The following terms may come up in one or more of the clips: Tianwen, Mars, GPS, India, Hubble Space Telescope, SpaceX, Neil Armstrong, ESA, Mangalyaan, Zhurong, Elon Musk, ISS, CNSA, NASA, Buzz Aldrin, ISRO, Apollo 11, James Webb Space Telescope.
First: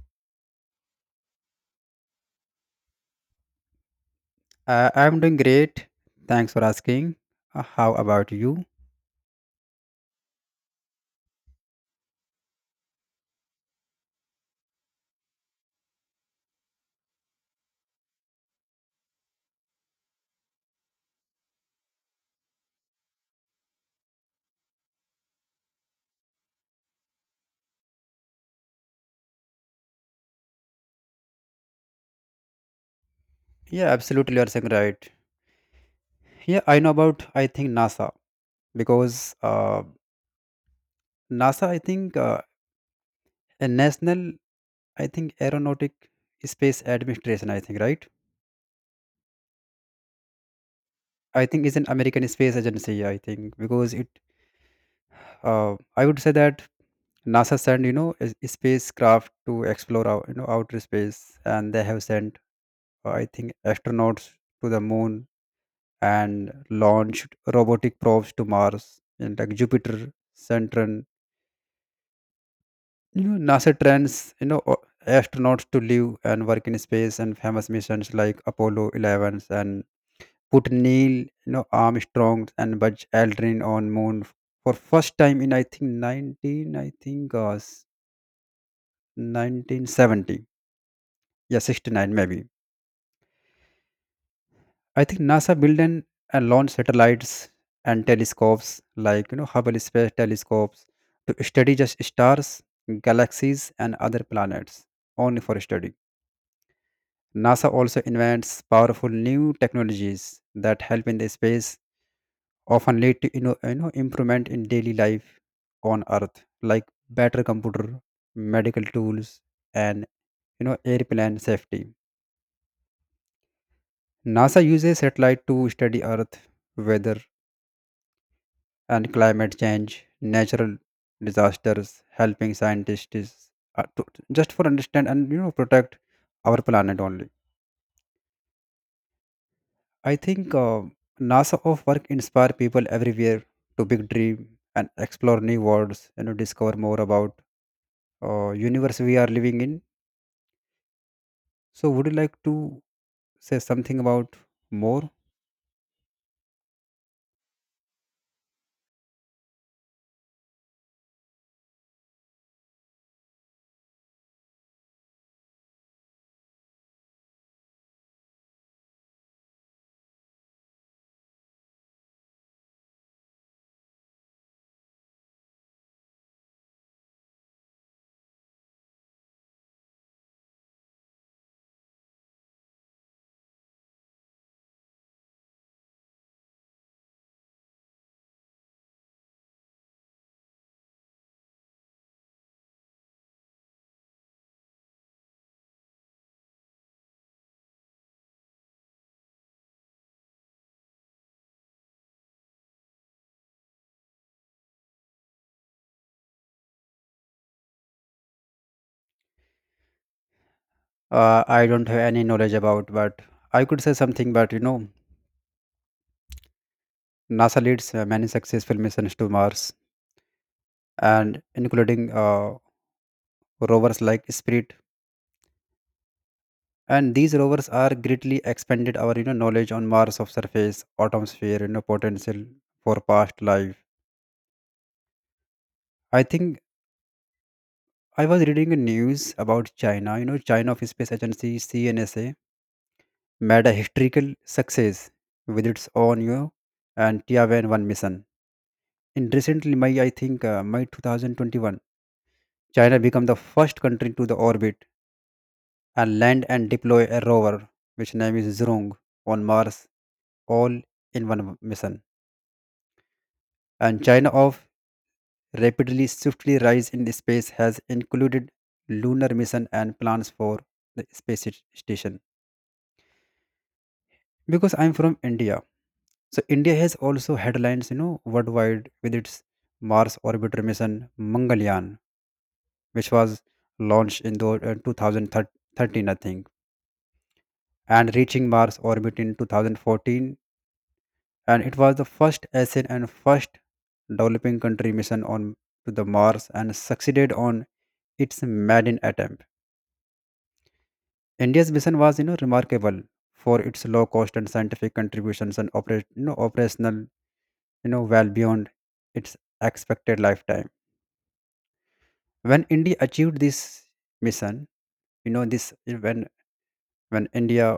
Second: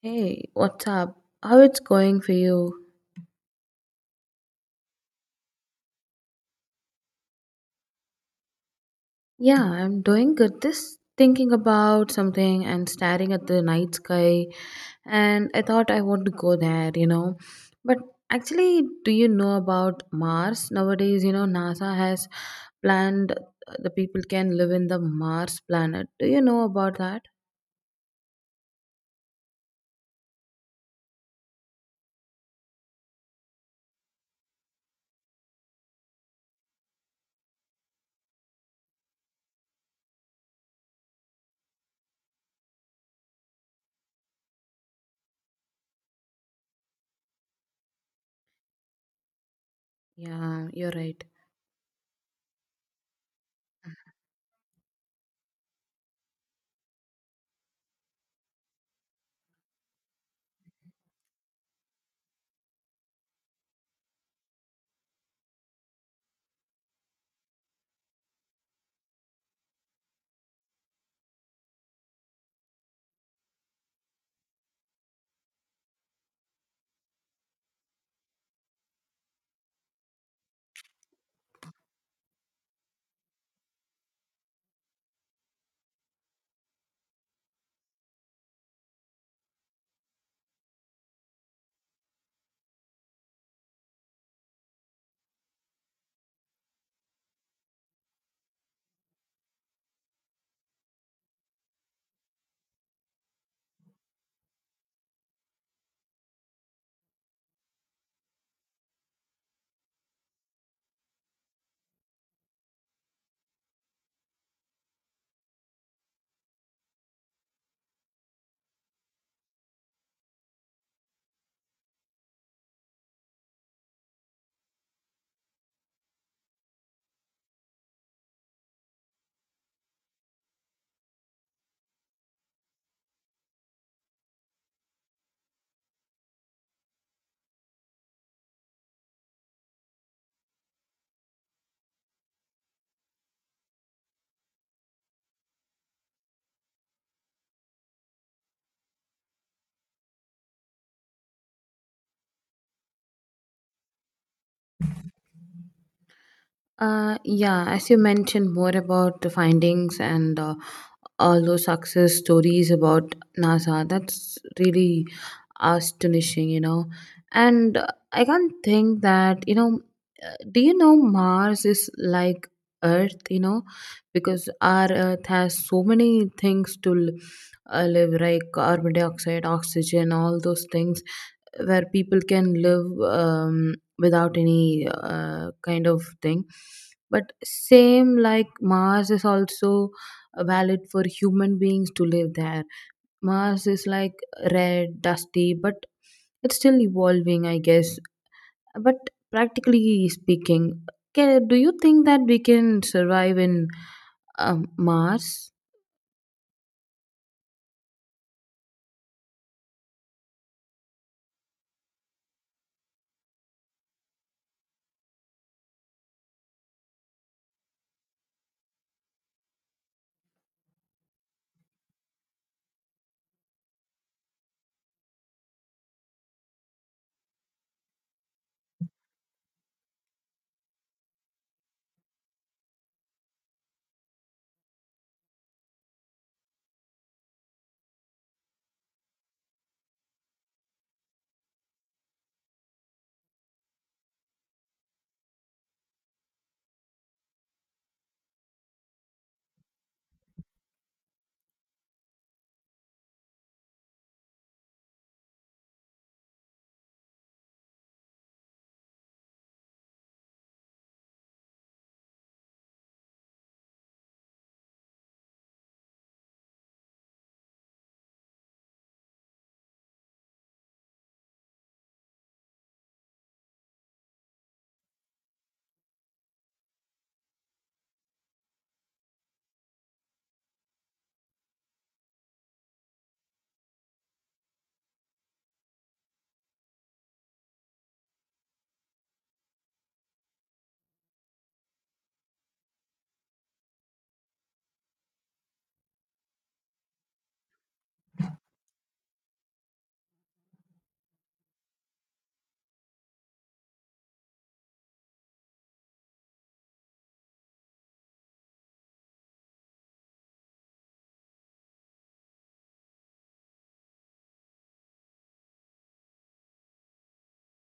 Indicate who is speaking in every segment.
Speaker 1: Hey, what's up? How it's going for you?
Speaker 2: I'm doing great. Thanks for asking. How about you?
Speaker 1: Yeah, I'm doing good. Just thinking about something and staring at the night sky, and I thought I want to go there. But actually, do you know about Mars? Nowadays, you know, NASA has planned the people can live in the Mars planet. Do you know about that?
Speaker 2: Yeah, absolutely. You're saying right. Yeah, I know about, I think, NASA because NASA, I think, a national, I think, aeronautic space administration, I think, right?
Speaker 1: Yeah, you're right.
Speaker 2: I think is an American space agency, I think, because it, I would say that NASA sent, you know, a spacecraft to explore, out, you know, outer space and they have sent, I think, astronauts to the moon and launched robotic probes to Mars and like Jupiter, Saturn. You know, NASA trains you know astronauts to live and work in space, and famous missions like Apollo 11 and put Neil you know Armstrong and Buzz Aldrin on Moon for first time in I think 19 1970 yeah 69 maybe. I think NASA built and launched satellites and telescopes like you know Hubble Space Telescopes to study just stars, galaxies, and other planets only for study. NASA also invents powerful new technologies that help in the space, often lead to you know improvement in daily life on Earth, like better computer, medical tools, and you know airplane safety. NASA uses satellite to study Earth weather and climate change, natural disasters, helping scientists to, just for understand and you know protect our planet only. I think NASA of work inspire people everywhere to big dream and explore new worlds. You know, discover more about universe we are living in. So, would you like to say something about more?
Speaker 1: Yeah, as you mentioned more about the findings and all those success stories about NASA, that's really astonishing. And I can't think that, do you know Mars is like Earth, because our Earth has so many things to live, like carbon dioxide, oxygen, all those things where people can live without any kind of thing, but same like mars is also valid for human beings to live there. Mars is like red dusty, but it's still evolving, I guess. But practically speaking, do you think that we can survive in mars?
Speaker 2: I don't have any knowledge about, but I could say something. But you know, NASA leads many successful missions to Mars and including rovers like Spirit, and these rovers are greatly expanded our you know knowledge on Mars of surface, atmosphere, you know potential for past life. I think I was reading a news about China. You know, China of Space Agency CNSA made a historical success with its own you know, and Tianwen one mission. In recently, May I think May 2021, China became the first country to the orbit and land and deploy a rover, which name is Zhurong, on Mars, all in one mission. And China of rapidly swiftly rise in space has included lunar mission and plans for the station. Because I'm from India, so India has also headlines, you know, worldwide with its Mars orbiter mission Mangalyaan, which was launched in the 2013, I think, and reaching Mars orbit in 2014, and it was the first Asian and first developing country mission on to the Mars and succeeded on its maiden attempt. India's mission was, you know, remarkable for its low cost and scientific contributions and operational, you know, well beyond its expected lifetime. When India achieved this mission, you know, this when when India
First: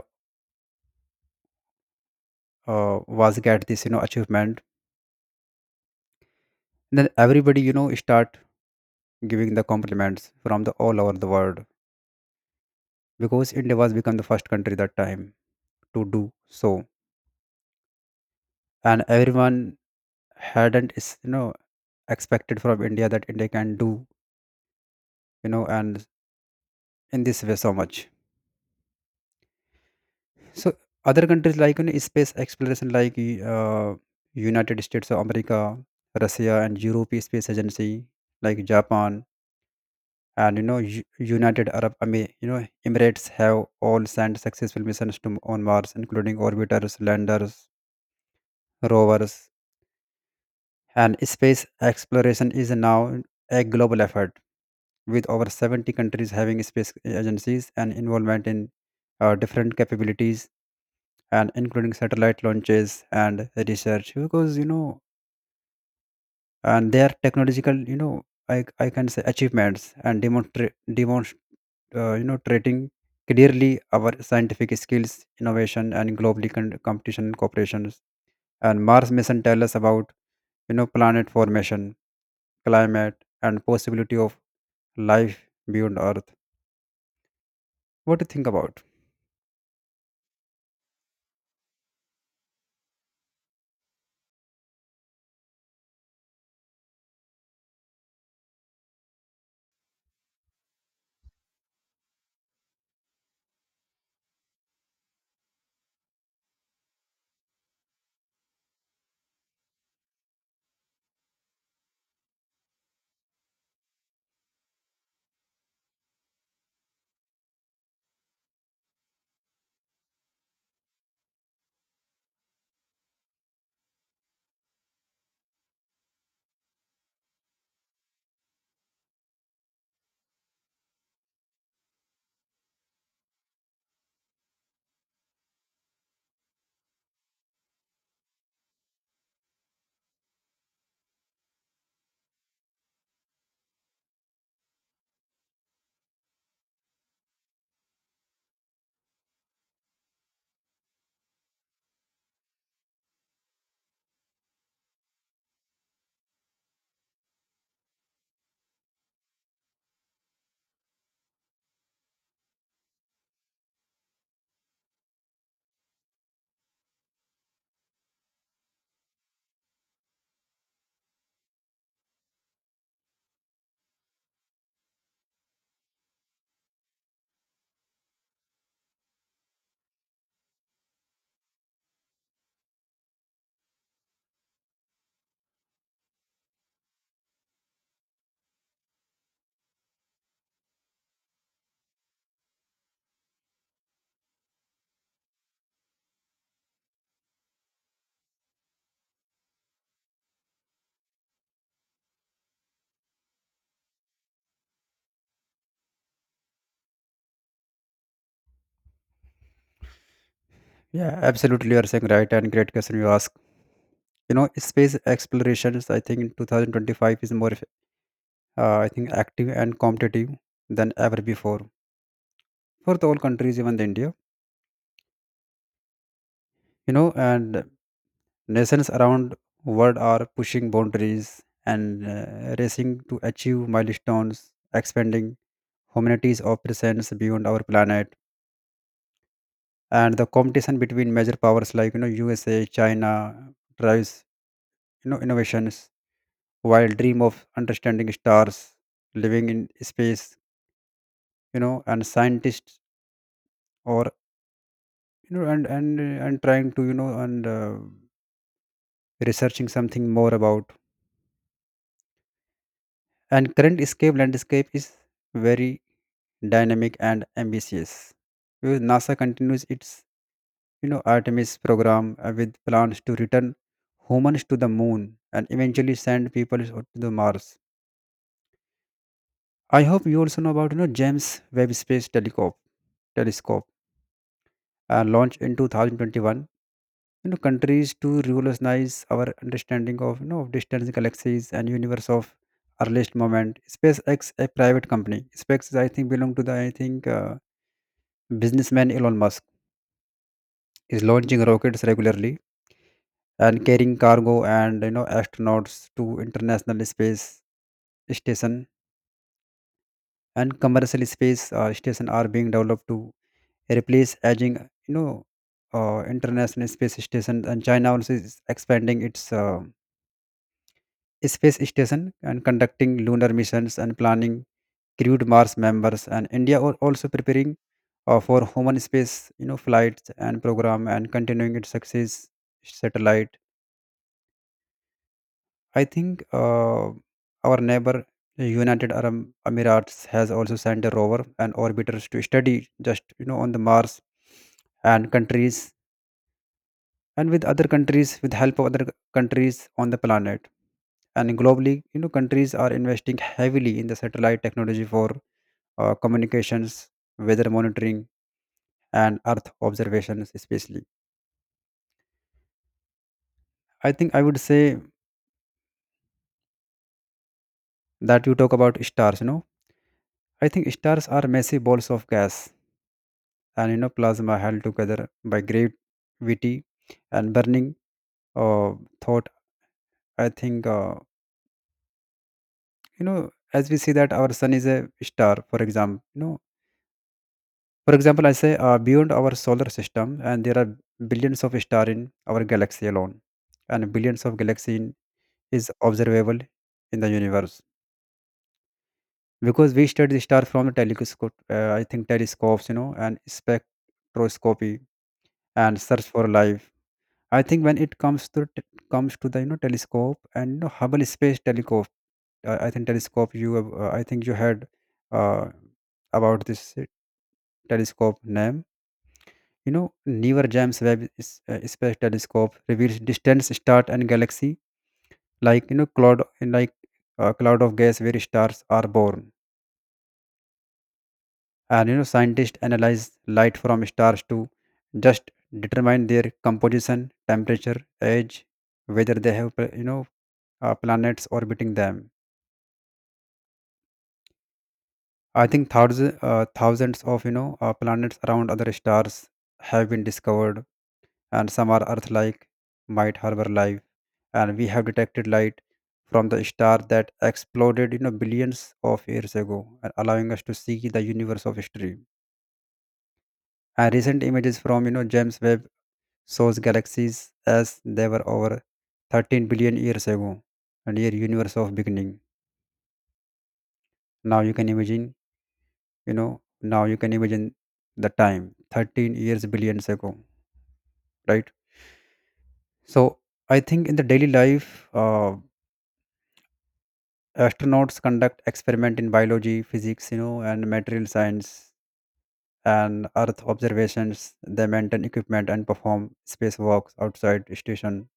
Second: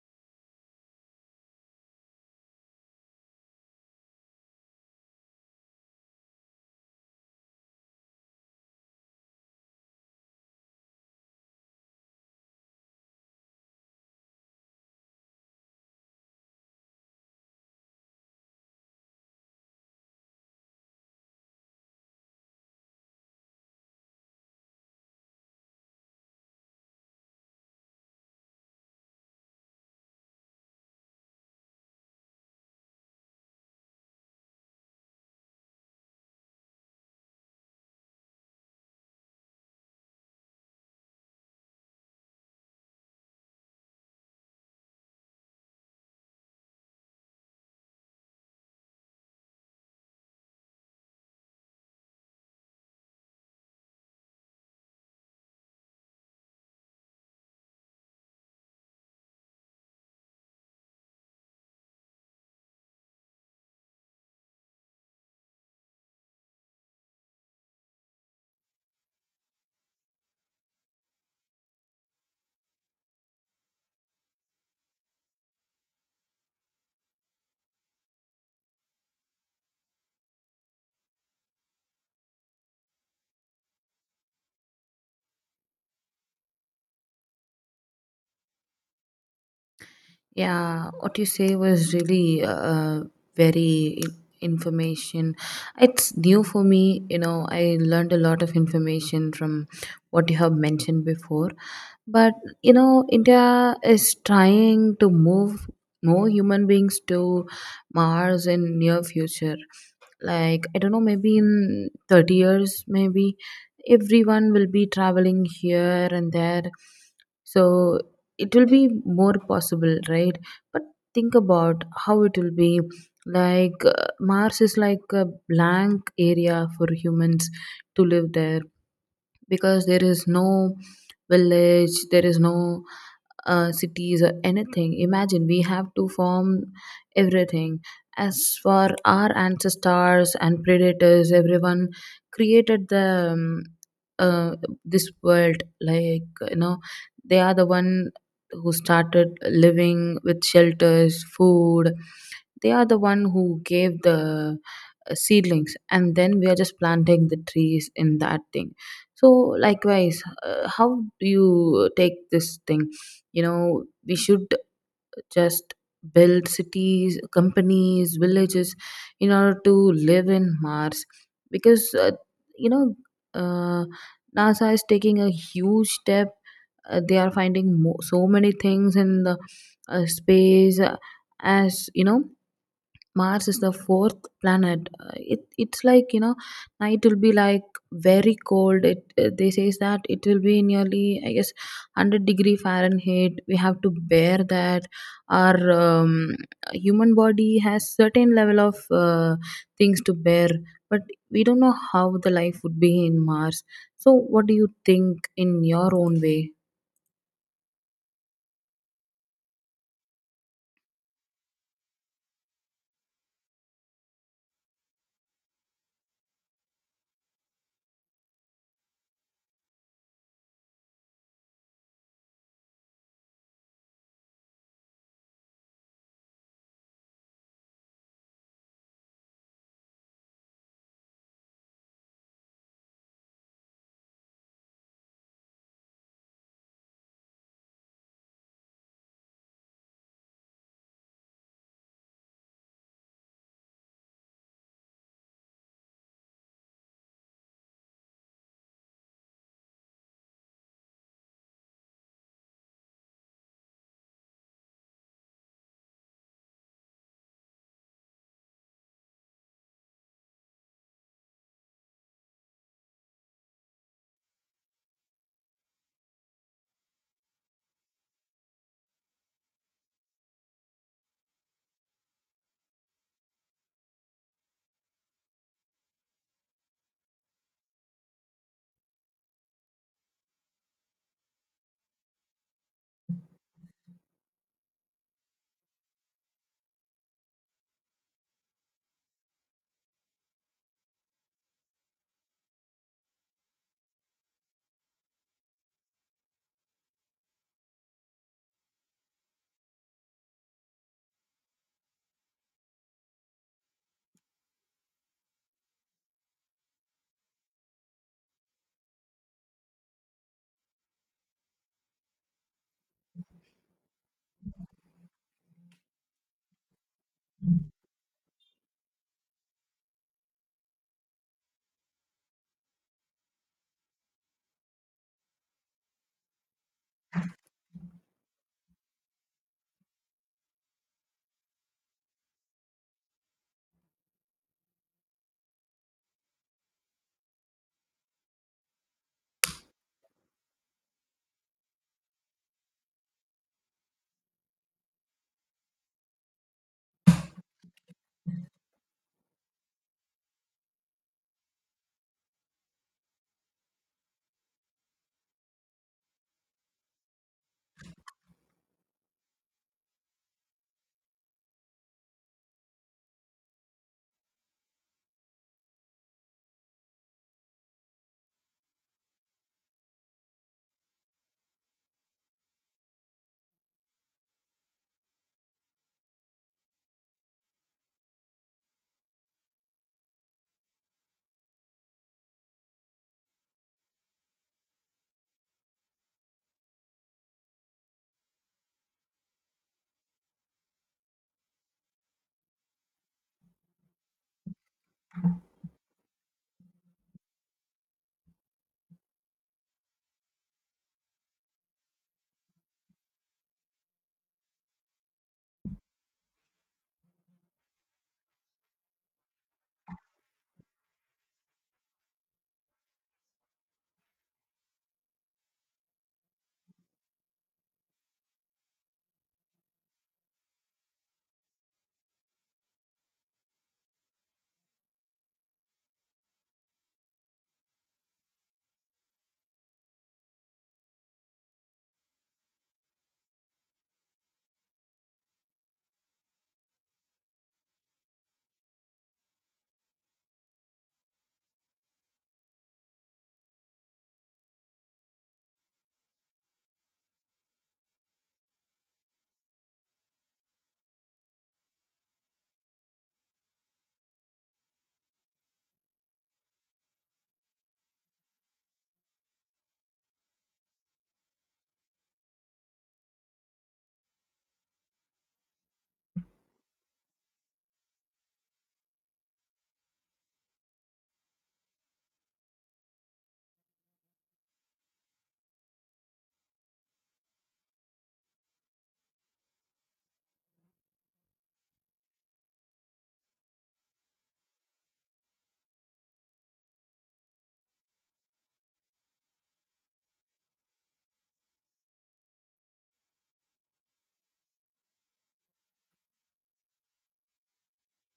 Speaker 2: was get this, you know, achievement, then everybody, you know, start giving the compliments from the all over the world because India was become the first country that time to do so, and everyone hadn't, is you know, expected from India that India can do you know and in this way so much. So other countries like in space exploration like uh, united states of america, russia and europe space agency like japan and you know united arab I mean, you know emirates have all sent successful missions to on mars including orbiters, landers, rovers, and space exploration is now a global effort with over 70 countries having space agencies and involvement in different capabilities and including satellite launches and research because you know and their technological you know I can say achievements and demonstrate you know treating clearly our scientific skills innovation and globally competition and cooperations. And mars mission tell us about you know planet formation, climate, and possibility of life beyond earth. What do you think about?
Speaker 1: Yeah, what you say was really very information. It's new for me. I learned a lot of information from what you have mentioned before. But you know, India is trying to move more human beings to Mars in near future, like I don't know, maybe in 30 years, maybe everyone will be traveling here and there, so it will be more possible, right? But think about how it will be. Like mars is like a blank area for humans to live there, because there is no village, there is no cities or anything. Imagine we have to form everything. As for our ancestors and predators, everyone created the uh, this world. Like you know, they are the one who started living with shelters, food. They are the one who gave the seedlings, and then we are just planting the trees in that thing. So likewise, how do you take this thing? You know, we should just build cities, companies, villages in order to live in mars. Because you know uh, nasa is taking a huge step. They are finding so many things in the space. As you know, Mars is the fourth planet. It it's like you know, night will be like very cold. It they says that it will be nearly I guess 100 degree Fahrenheit. We have to bear that. Our human body has certain level of things to bear, but we don't know how the life would be in Mars. So, what do you think in your own way?
Speaker 2: Yeah, absolutely, you are saying right and great question you ask. You know, space explorations I think in 2025 is more I think active and competitive than ever before for the whole countries, even the India. You know, and nations around world are pushing boundaries and racing to achieve milestones, expanding humanity's of presence beyond our planet. And the competition between major powers like you know USA, China drives you know innovations, while dream of understanding stars, living in space, you know, and scientists or and trying to you know and researching something more about. And current escape landscape is very dynamic and ambitious because nasa continues its you know artemis program with plans to return humans to the moon and eventually send people to the mars. I hope you also know about you know james webb space telescope launched in 2021, you know countries to revolutionize our understanding of you know of distance galaxies and universe of earliest moment. Spacex a private company spacex I think belong to the I think businessman elon musk is launching rockets regularly and carrying cargo and you know astronauts to international space station, and commercial space station are being developed to replace aging you know international space station. And china also is expanding its space station and conducting lunar missions and planning crewed Mars members. And India are also preparing for human space, you know, flights and program and continuing its success satellite. I think our neighbor United Arab Emirates has also sent a rover and orbiters to study just you know on the Mars and countries and with other countries with help of other countries on the planet. And globally you know countries are investing heavily in the satellite technology for communications, weather monitoring, and earth observations especially. I think I would say that you talk about stars you know I think stars are massive balls of gas and you know plasma held together by great gravity and burning uh, thought. I think you know as we see that our sun is a star for example you know. For example, I say beyond our solar system, and there are billions of stars in our galaxy alone, and billions of galaxy in, is observable in the universe because we study the star from the telescope. I think telescopes, you know, and spectroscopy and search for life. I think when it comes to the you know telescope and you know, Hubble Space Telescope, I think telescope you have, I think you had uh, about this telescope name. You know, newer James Webb Space Telescope reveals distant stars and galaxy like you know cloud like a cloud of gas where stars are born. And you know, scientists analyze light from stars to just determine their composition, temperature, age, whether they have planets orbiting them. I think thousands of you know planets around other stars have been discovered and some are Earth-like, might harbor life, and we have detected light from the star that exploded, you know, billions of years ago, and allowing us to see the universe of history. And recent images from you know James Webb shows galaxies as they were over 13 billion years ago, and here universe of beginning. Now you can imagine, you know, now you can imagine the time 13 years billions ago, right? So I think in the daily life, astronauts conduct experiment in biology physics you know and material science and earth observations. They maintain equipment and perform spacewalks outside station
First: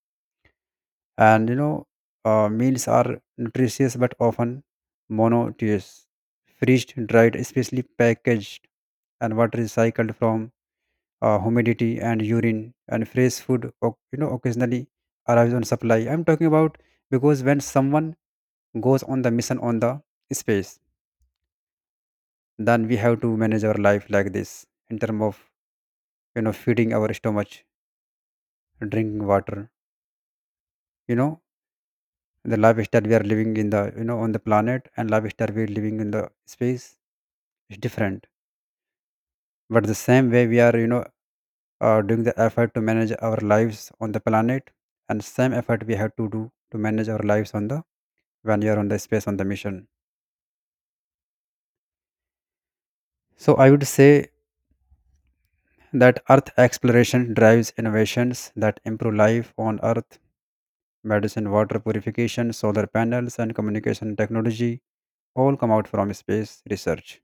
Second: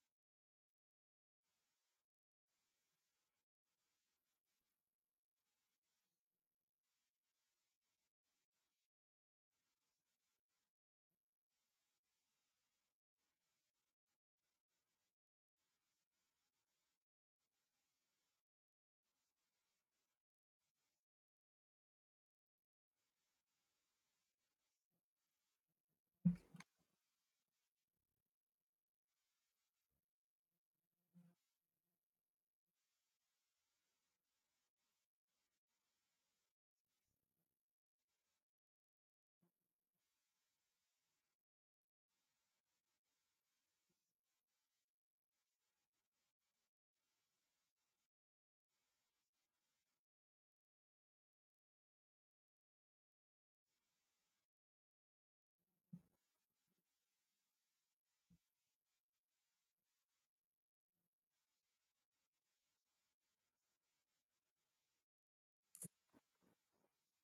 Speaker 2: and you know meals are nutritious but often monotonous, freezed dried especially packaged, and water is cycled from humidity and urine, and fresh food you know occasionally arrives on supply. I'm talking about because when someone goes on the mission on the space, then we have to manage our life like this in terms of you know feeding our stomach, drinking water, you know. The lifestyle we are living in the you know on the planet and lifestyle we are living in the space is different, but the same way we are you know doing the effort to manage our lives on the planet, and same effort we have to do to manage our lives on the when you are on the space on the mission. So I would say that earth exploration drives innovations that improve life on earth. Medicine, water purification, solar panels, and communication technology all come out from space research.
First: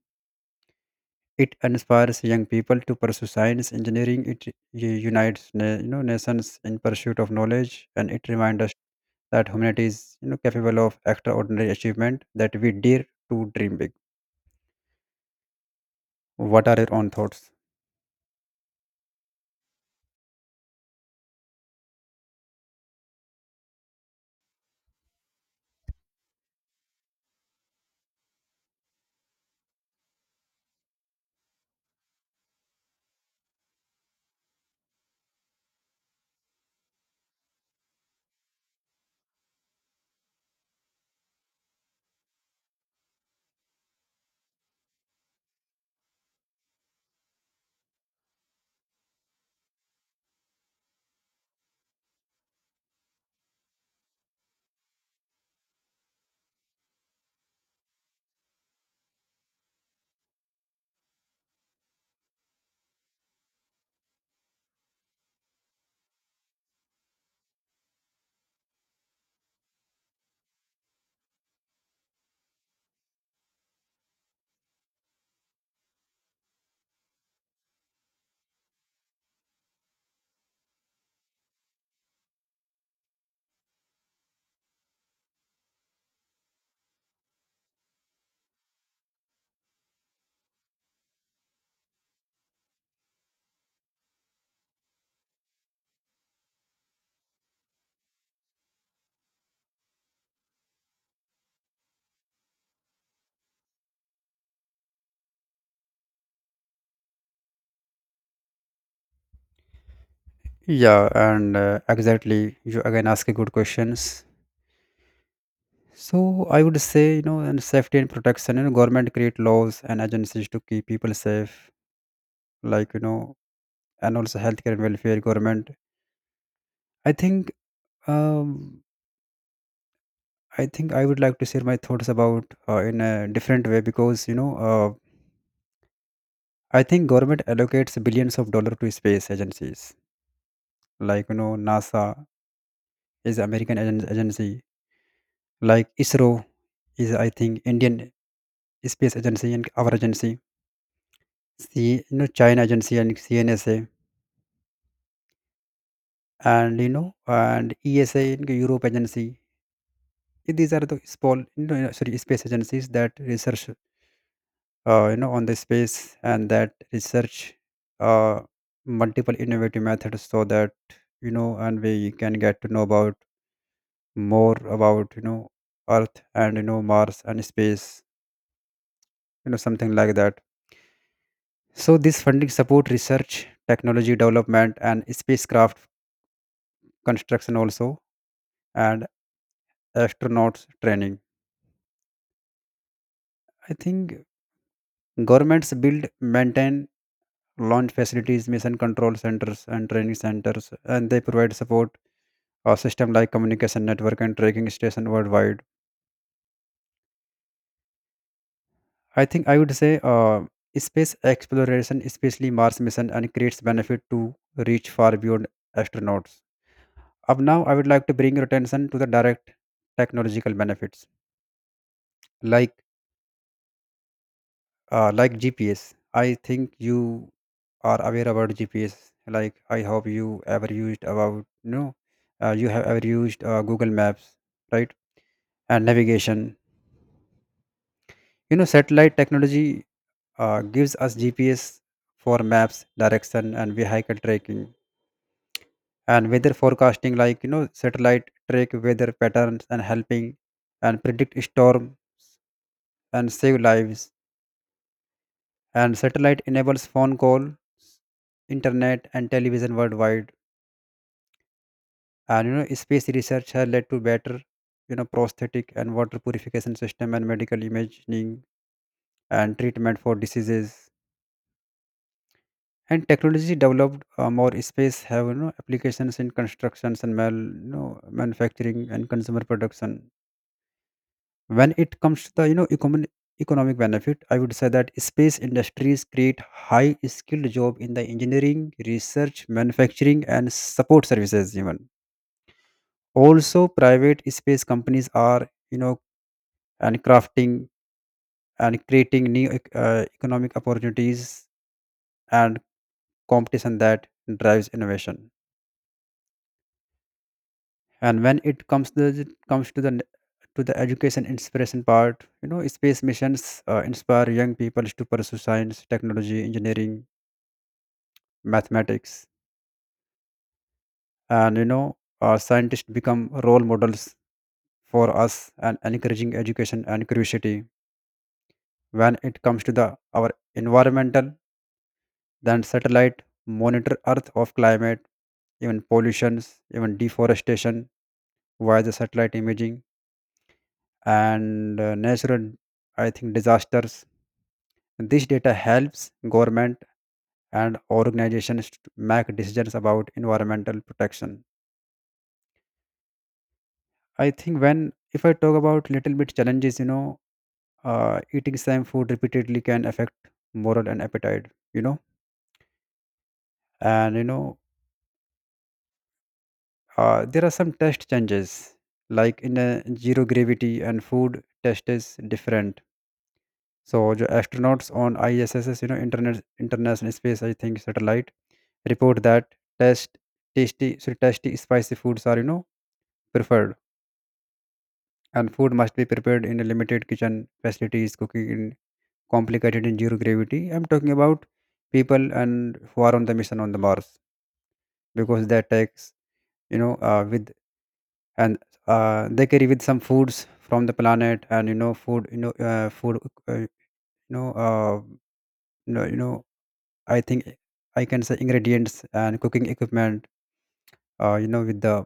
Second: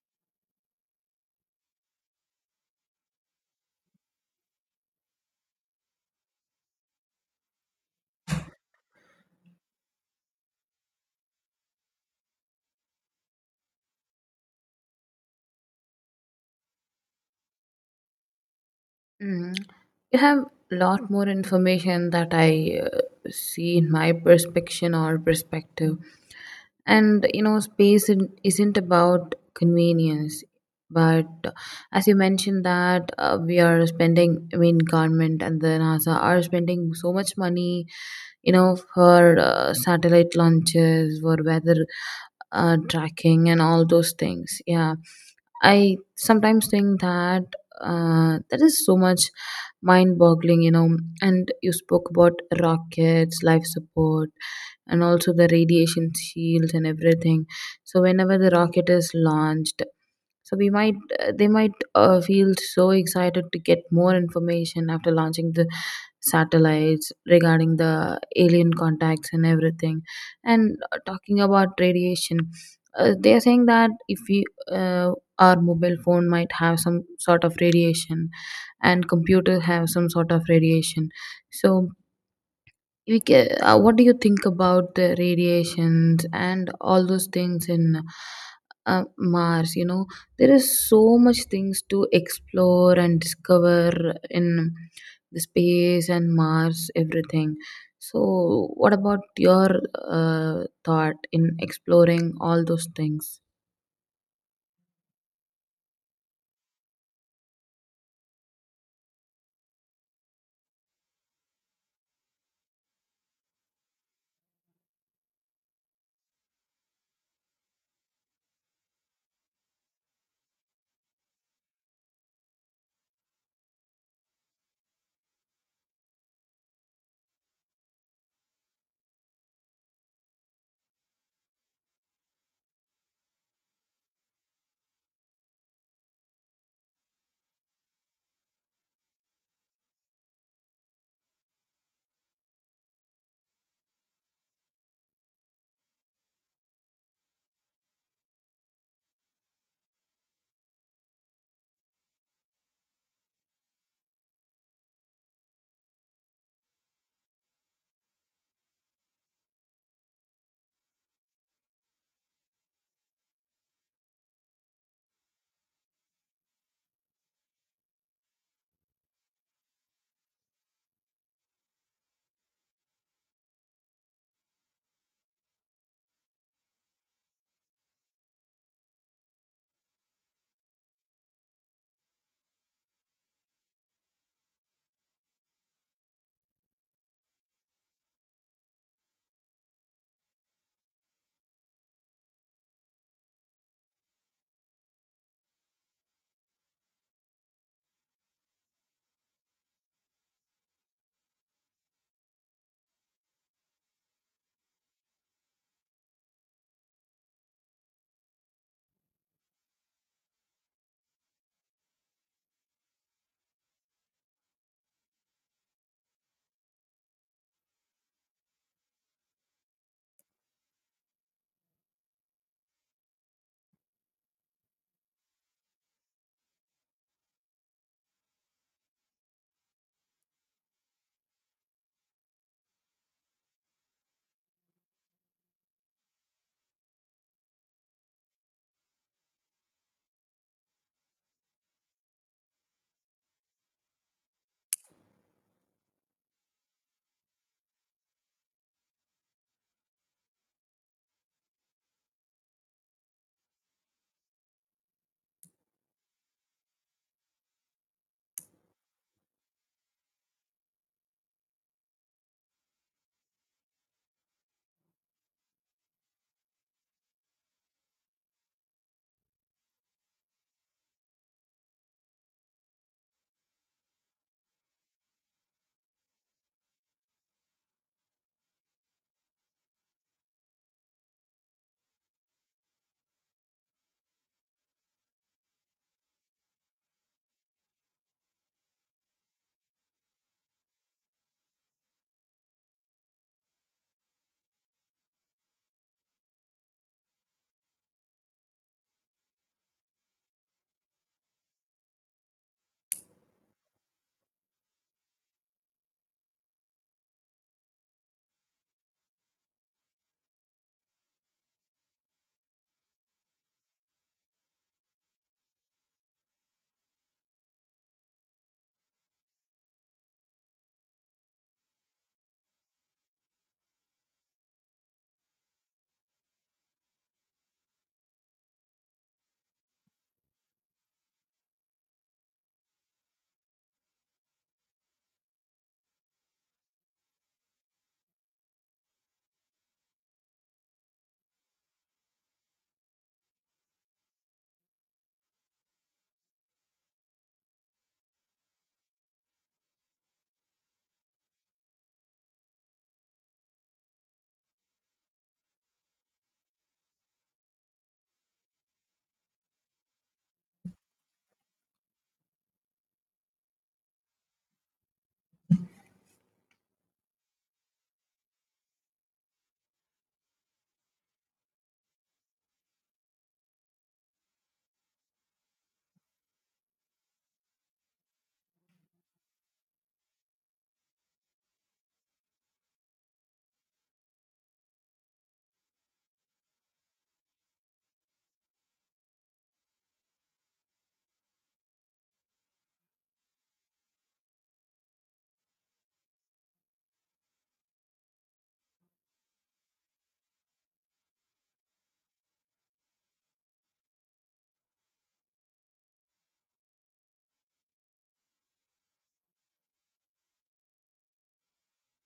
Speaker 2: It inspires young people to pursue science, engineering. It you know, nations in pursuit of knowledge, and it reminds us that humanity is you know, capable of extraordinary achievement that we dare to dream big. What are your own thoughts?
Speaker 1: Mm. You have a lot more information that I see in my perspection or perspective. And you know, space isn't about convenience, but as you mentioned that we are spending, I mean, government and the NASA are spending so much money, you know, for satellite launches, for weather tracking, and all those things. Yeah. I sometimes think that that is so much mind boggling, you know. And you spoke about rockets, life support, and also the radiation shields and everything. So whenever the rocket is launched, so we might they might feel so excited to get more information after launching the satellites regarding the alien contacts and everything. And talking about radiation, they are saying that if we uh, our mobile phone might have some sort of radiation, and computer have some sort of radiation. So what do you think about the radiations and all those things in uh, mars, you know? There is so much things to explore and discover in the space and mars, everything. So what about your thought in exploring all those things?
Speaker 2: Yeah, and exactly, you again ask a good questions. So I would say, and safety and protection, you know, government create laws and agencies to keep people safe, like you know and also healthcare and welfare government. I think um, i think I would like to share my thoughts about in a different way because I think government allocates billions of dollars to space agencies like you know NASA is agency, like ISRO is I think Indian space agency and our agency, see you know China agency and CNSA, and you know and ESA and Europe agency. These are the small you know, sorry space agencies that research you know on the space, and that research uh, multiple innovative methods so that you know, and we can get to know about more about you know Earth and you know Mars and space, you know something like that. So this funding support research technology development and spacecraft construction also, and astronauts training. I think governments build, maintain launch facilities, mission control centers and training centers, and they provide support system like communication network and tracking station worldwide. I think I would say space exploration, especially Mars mission, and creates benefit to reach far beyond astronauts. Up now, I would like to bring your attention to the direct technological benefits, like like GPS. I think you are aware about GPS. Like I hope you ever used about no, you have ever used Google Maps, right? And navigation. You know, satellite technology gives us GPS for maps, direction, and vehicle tracking, and weather forecasting, like you know, satellite track weather patterns and helping and predict storm and save lives. And satellite enables phone call, internet, and television worldwide. And you know, space research has led to better, you know, prosthetic and water purification system and medical imaging and treatment for diseases. And technology developed more space have you know applications in constructions and manufacturing and consumer production. When it comes to the economic benefit, I would say that space industries create high skilled job in the engineering, research, manufacturing and support services. Even also private space companies are you know and crafting and creating new economic opportunities and competition that drives innovation. And when it comes to the, to the education inspiration part, you know space missions inspire young people to pursue science, technology, engineering, mathematics. And you know scientists become role models for us and encouraging education and curiosity. When it comes to the our environmental, then satellite monitor earth of climate, even pollutions, even deforestation via the satellite imaging and natural I think disasters. This data helps government and organizations to make decisions about environmental protection. I think when if I talk about little bit challenges, you know, eating same food repeatedly can affect moral and appetite. You know, and you know, there are some test changes, like in a zero gravity and food test is different. So the astronauts on ISS, you know, internet, International Space, I think satellite, report that test tasty, so tasty spicy foods are you know preferred, and food must be prepared in a limited kitchen facilities. Cooking in complicated in zero gravity. I'm talking about people and who are on the mission on the Mars, because that takes you know with and they carry with some foods from the planet. And you know food you know food you know you know you know I think I can say ingredients and cooking equipment. You know with the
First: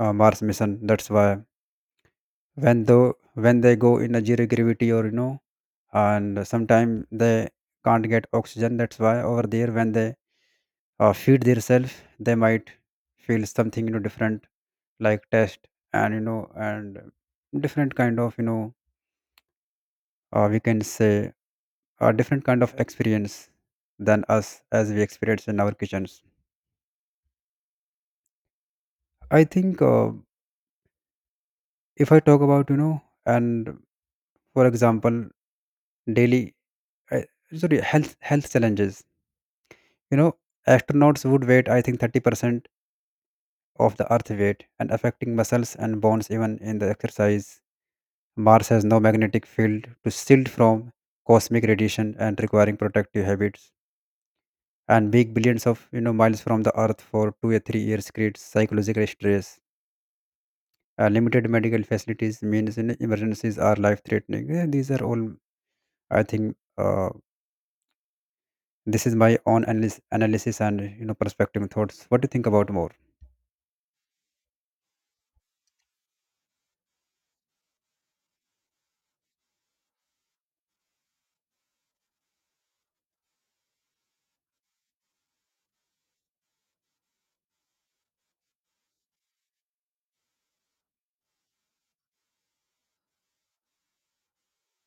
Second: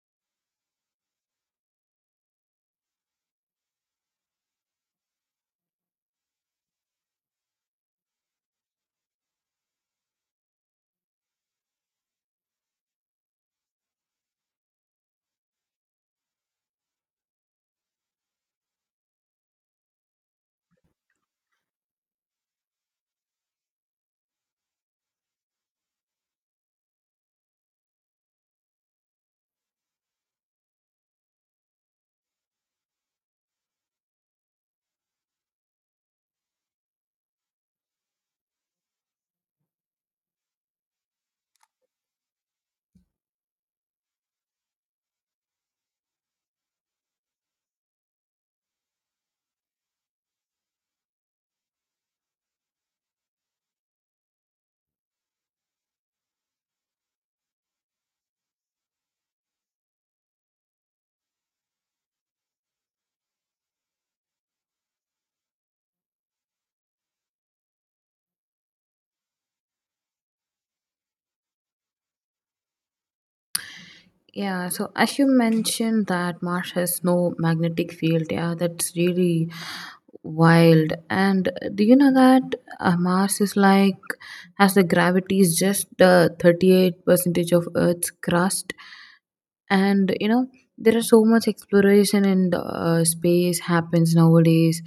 Speaker 2: Mars mission. That's why when they go in a zero gravity or you know, and sometimes they can't get oxygen, that's why over there when they feed themselves, they might feel something you know different, like taste, and you know and different kind of you know, we can say a different kind of experience than us as we experience in our kitchens. I think if I talk about you know, and for example, daily, uh, sorry health challenges, you know, astronauts would wait I think 30% of the earth weight, and affecting muscles and bones even in the exercise. Mars has no magnetic field to shield from cosmic radiation and requiring protective habits. And being billions of you know miles from the Earth for 2 or 3 years creates psychological stress. Limited medical facilities means you know, emergencies are life threatening. Yeah, these are all I think this is my own analysis and you know perspective thoughts. What do you think about more?
Speaker 1: Yeah, so as you mentioned that Mars has no magnetic field, yeah, that's really wild. And do you know that Mars is like has the gravity is just 38 percentage of Earth's crust, and you know there are so much exploration in the space happens nowadays.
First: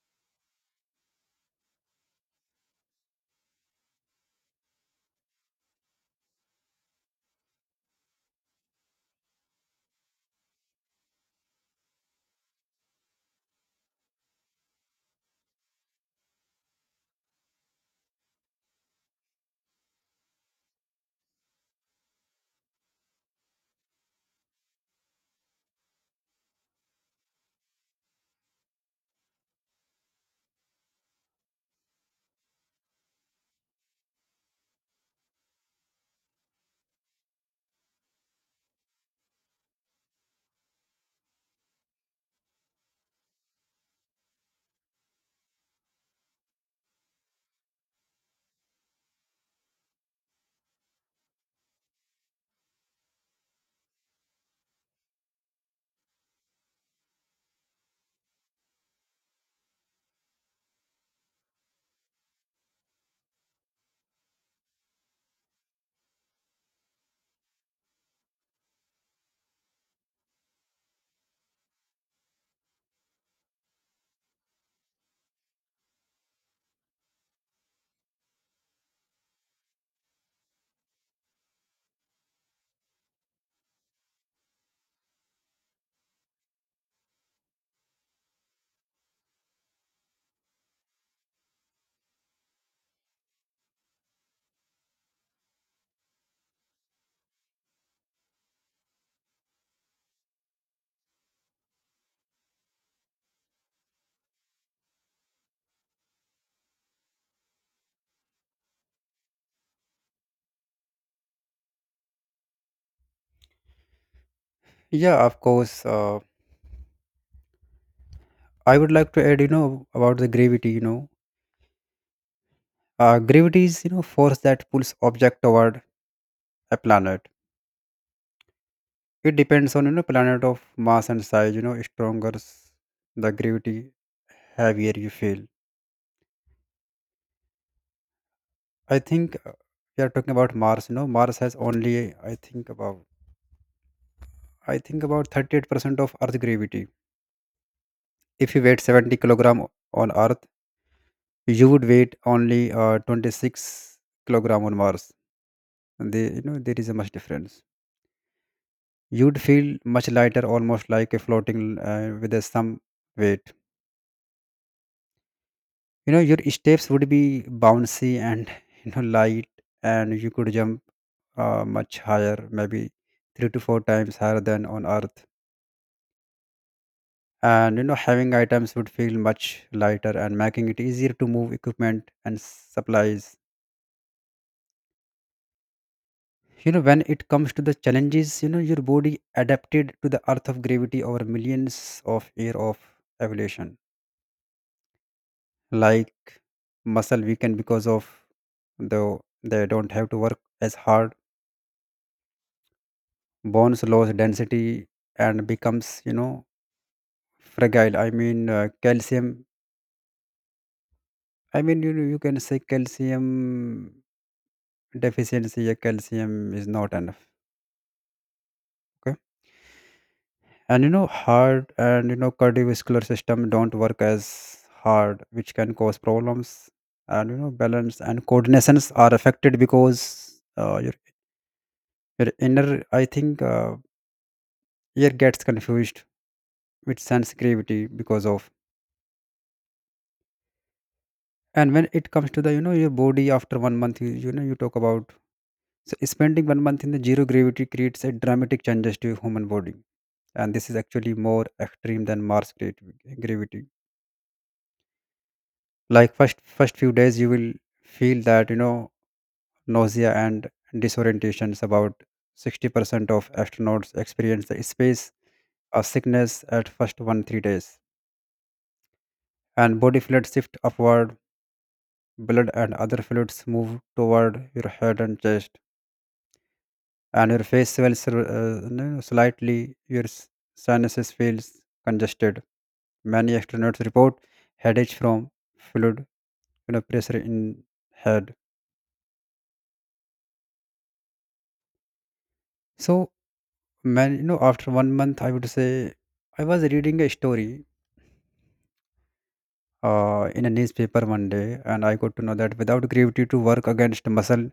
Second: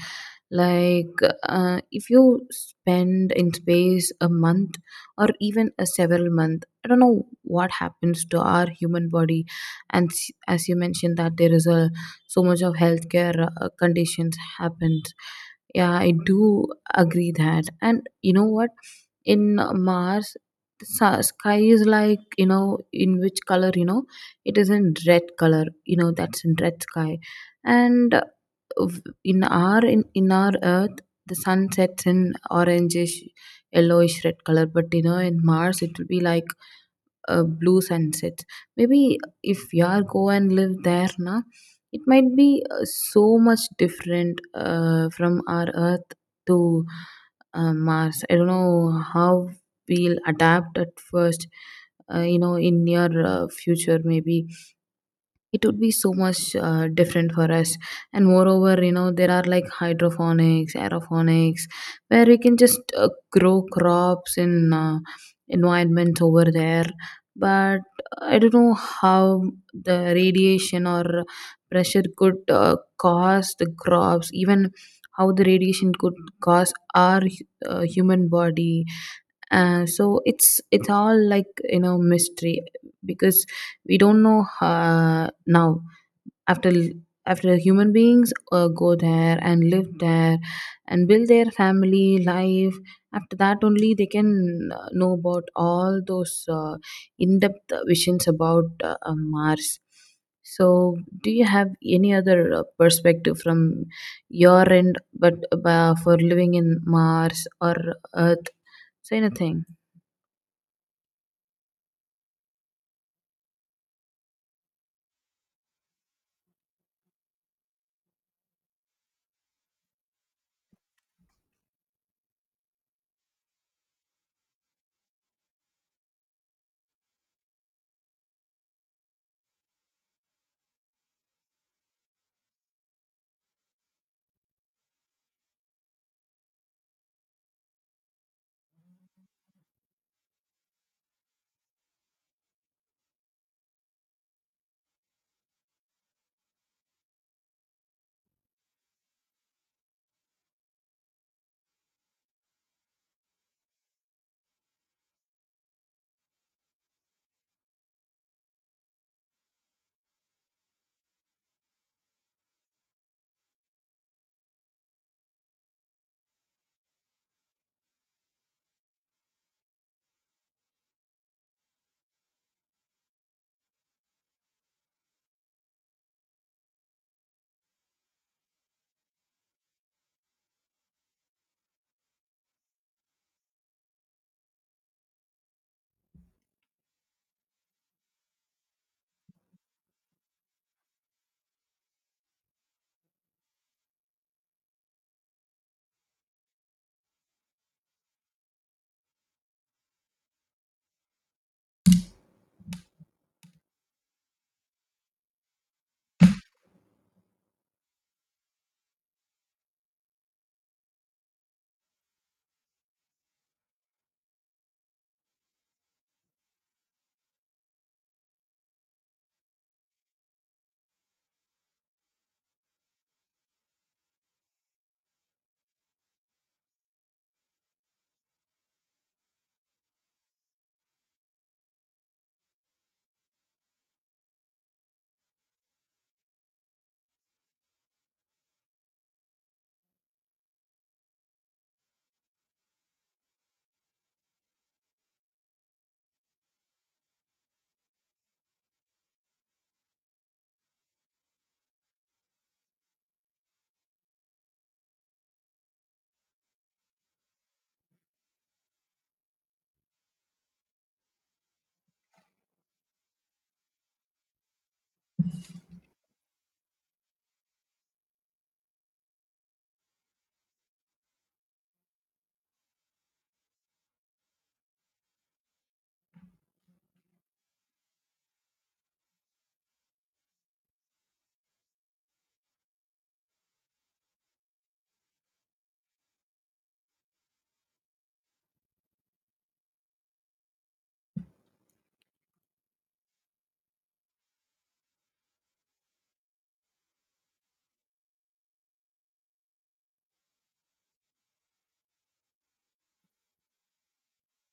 Speaker 1: Like if you spend in space a month, or even a several month, I don't know what happens to our human body. And as you mentioned that there is a so much of healthcare conditions happens. Yeah, I do agree that. And you know what, in mars the sky is like you know in which color, you know? It is in red color, you know, that's in red sky. And in our earth, the sun sets in orangish yellowish red color, but you know in mars it will be like a blue sunset. Maybe if you are go and live there na, it might be so much different from our earth to mars. I don't know how we'll adapt at first, you know, in near future. Maybe it would be so much different for us. And moreover, you know, there are like hydroponics, aeroponics, where we can just grow crops in environments over there. But I don't know how the radiation or pressure could cause the crops, even how the radiation could cause our human body. So it's all like you know mystery, because we don't know now, after human beings go there and live there and build their family life. After that only they can know about all those in-depth visions about mars. So, do you have any other perspective from your end, but for living in mars or earth? Say anything.
Speaker 2: Yeah, of course. I would like to add you know about the gravity. You know gravity is you know force that pulls object toward a planet. It depends on you know planet of mass and size. You know, stronger the gravity, heavier you feel. I think we are talking about Mars. You know Mars has only i think about I think about 38% of earth gravity. If you weighed 70 kilogram on earth, you would weight only 26 kilogram on Mars. And they, you know there is a much difference. You'd feel much lighter, almost like a floating with a some weight. You know your steps would be bouncy and you know light, and you could jump much higher, maybe three to four times higher than on earth. And you know having items would feel much lighter and making it easier to move equipment and supplies. You know when it comes to the challenges, you know your body adapted to the earth of gravity over millions of year of evolution. Like muscle weaken because of though they don't have to work as hard, bones lose density and becomes you know fragile. I mean calcium, I mean you can say calcium deficiency. Yeah, calcium is not enough. Okay. And you know heart and you know cardiovascular system don't work as hard, which can cause problems. And you know balance and coordinations are affected because your inner I think ear gets confused with sense gravity because of. And when it comes to the, you know, your body after one month, you know, you talk about, so spending one month in the zero gravity creates a dramatic changes to your human body, and this is actually more extreme than Mars gravity. Like first few days, you will feel that you know nausea and disorientations. About 60% of astronauts experience the space of sickness at first 1 to 3 days, and body fluids shift upward. Blood and other fluids move toward your head and chest, and your face swells you know, slightly. Your sinuses feels congested. Many astronauts report headaches from fluid you know pressure in head. So man, you know after one month, I would say I was reading a story in a newspaper one day, and I got to know that without gravity to work against, muscle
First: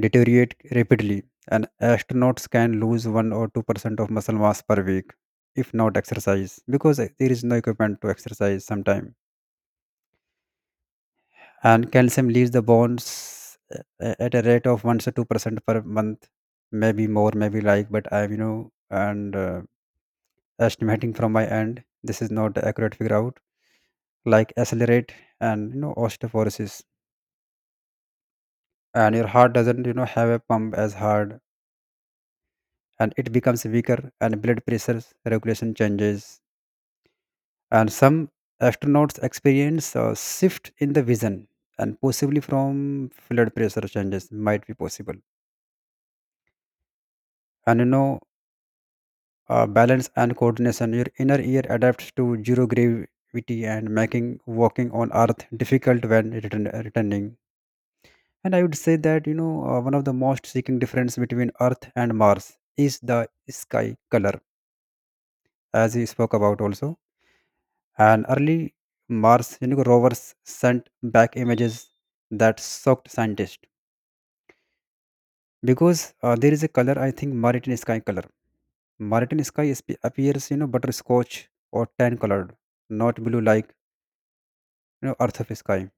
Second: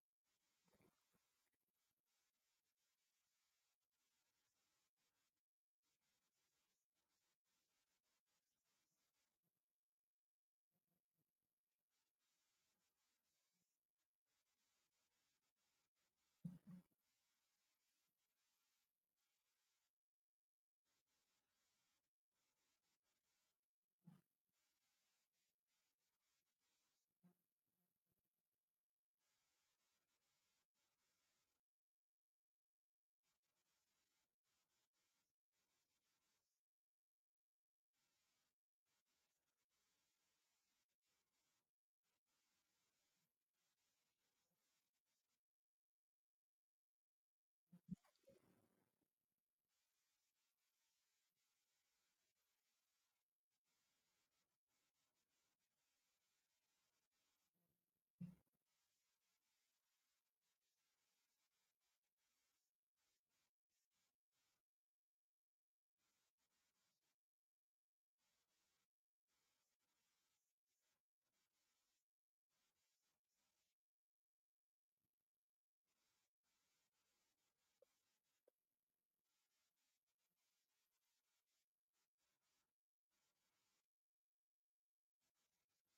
Speaker 2: deteriorate rapidly, and astronauts can lose 1 or 2% of muscle mass per week if not exercise, because there is no equipment to exercise sometimes. And calcium leaves the at a rate of 1 to 2% per month, maybe more maybe like, but I'm you know and estimating from my end, this is not the accurate figure out, like accelerate. And you know osteoporosis, and your heart doesn't you know have a pump as hard, and it becomes weaker, and blood pressure regulation changes. And some astronauts experience a shift in the vision, and possibly from blood pressure changes might be possible. And you know balance and coordination. Your inner ear adapts to zero gravity and making walking on earth difficult when returning. And I would say that you know one of the most seeking difference between Earth and Mars is the sky color, as we spoke about also. And early Mars you know, rovers sent back images that shocked scientists, because there is a color I think Martian sky color. Martian sky is, appears you know butterscotch or tan colored, not blue like you know, Earth of sky.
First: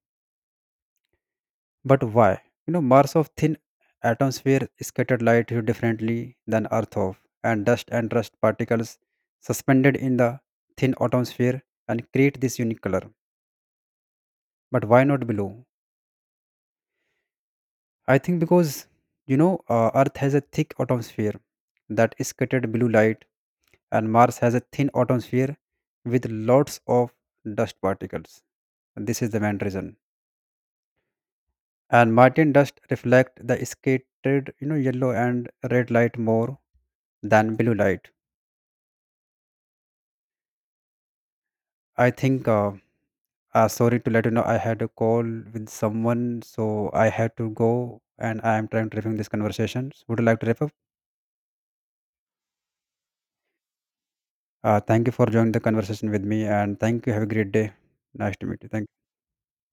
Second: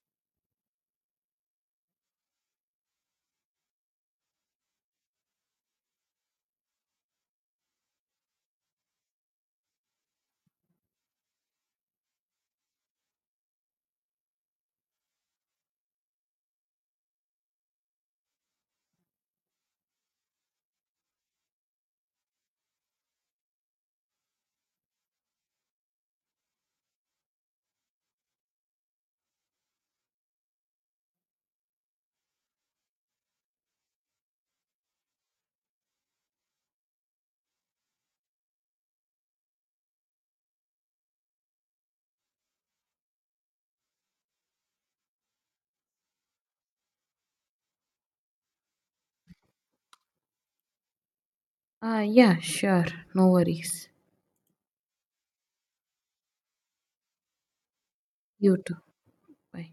Speaker 2: But why? You know, Mars of thin atmosphere scattered light here differently than Earth of, and dust particles suspended in the thin atmosphere and create this unique color. But why not below? I think because you know Earth has a thick atmosphere that is scattered blue light, and Mars has a thin atmosphere with lots of dust particles. This is the main reason. And Martin dust reflect the scattered you know yellow and red light more than blue light. I think, sorry to let you know I had a call with someone, so I had to go, and I am trying to review this conversation. So would you like to wrap up?
Speaker 1: Yeah, sure. No worries.
Speaker 2: Thank you for joining the conversation with me, and thank you, have a great day. Nice to
Speaker 1: You
Speaker 2: meet you,
Speaker 1: too.
Speaker 2: thank you.
Speaker 1: Bye.